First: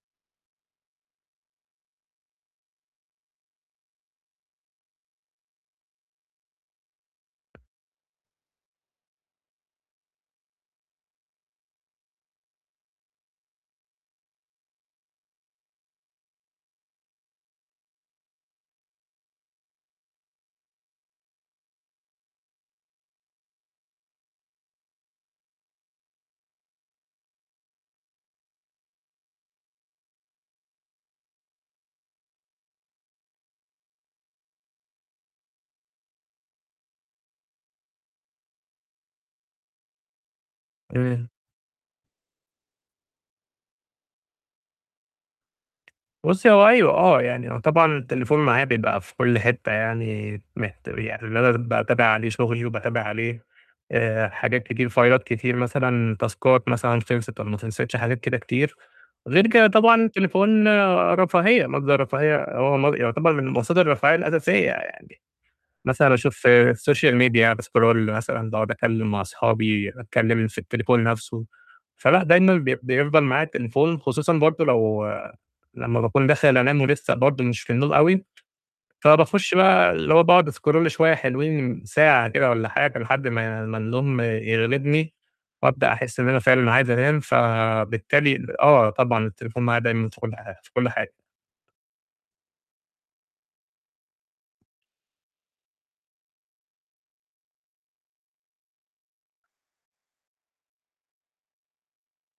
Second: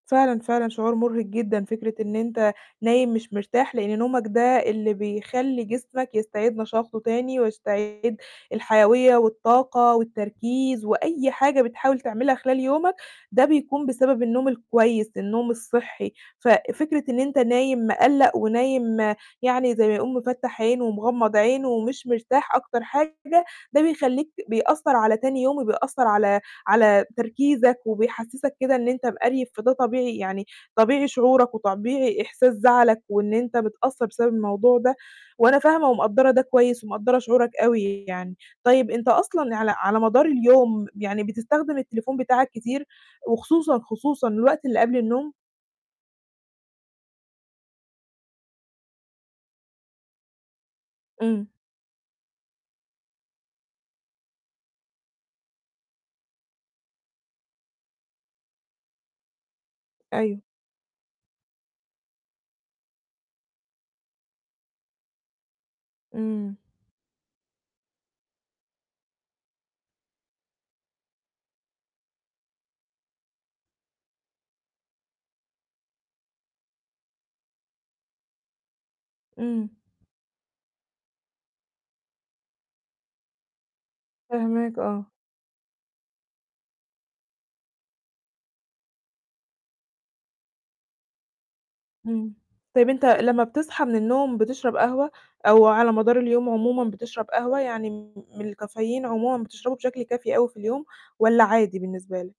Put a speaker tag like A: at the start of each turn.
A: فعلًا، فعلًا شعور مُرهِق جدًا فكرة إن أنت نايم مش مرتاح، لإن نومك ده اللي بيخلّي جسمك يستعيد نشاطه تاني ويستعيد الحيويّة والطاقة والتركيز وأي حاجة بتحاول تعملها خلال يومك، ده بيكون بسبب النوم الكويس، النوم الصحّي، ففكرة إن أنت نايم مِقلَّق ونايم يعني زي ما يقولوا مفَتّح عين ومغمض عين ومش مرتاح أكتر حاجة ده بيخلّيك ت بيأثّر على تاني يوم وبيأثّر على على تركيزك وبيحسّسك كده إن أنت مقريف، فده طبيعي يعني طبيعي شعورك وطبيعي إحساس زعلك وإن أنت متأثّر بسبب الموضوع ده، وأنا فاهمة ومقدّرة ده كويس ومقدّرة شعورك أوي يعني. طيب أنت أصلًا على على مدار اليوم يعني
B: إمم.
A: بتستخدم التليفون بتاعك كتير وخصوصًا، خصوصًا الوقت اللي قبل النوم؟
B: بُصّي هو أيوه، آه، يعني هو طبعًا التليفون معايا بيبقى في كلّ حتّة يعني مِهت يعني إن
A: إمم.
B: أنا باتابع عليه شُغلي وباتابع عليه آآ حاجات كتير فايلات كتير مثلًا، تاسكات مثلًا خِلصِت والّا ما خِلصِتش حاجات كده كتير، غير كده طبعًا
A: أيوه.
B: التليفون رفاهية مَصدَر رفاهية، هو مص يُعتبر من مصادر الرفاهية الأساسية يعني، مثلًا أشوف
A: إمم.
B: الsocial media باسكرول مثلًا باقعُد أتكلّم مع أصحابي، أتكلّم في التليفون نَفْسه، فلأ دايمًا بي بيفضل معايا التليفون خصوصًا برضه لو لمّا باكون داخل أنام ولسّه برضه مش في النوم أوي فباخُش
A: إمم.
B: بقى اللي هو باقعُد أسكرول شوية حلوين ساعة كده والّا حاجة لحد ما ما النوم
A: فاهماك، آه.
B: يغلبني، وأبدأ أحس إن أنا فعلًا عايز أنام فبالتالي ال آه، طبعًا التليفون معايا دايمًا في كلّ حا في كلّ حاجة.
A: إمم. طيب أنت لمّا بتصحى من النوم بتشرب قهوة أو على مدار اليوم عمومًا بتشرب قهوة يعني م من الcaffeine عمومًا بتشربه بشكل كافي أوي في اليوم، والّا عادي بالنسبة لك؟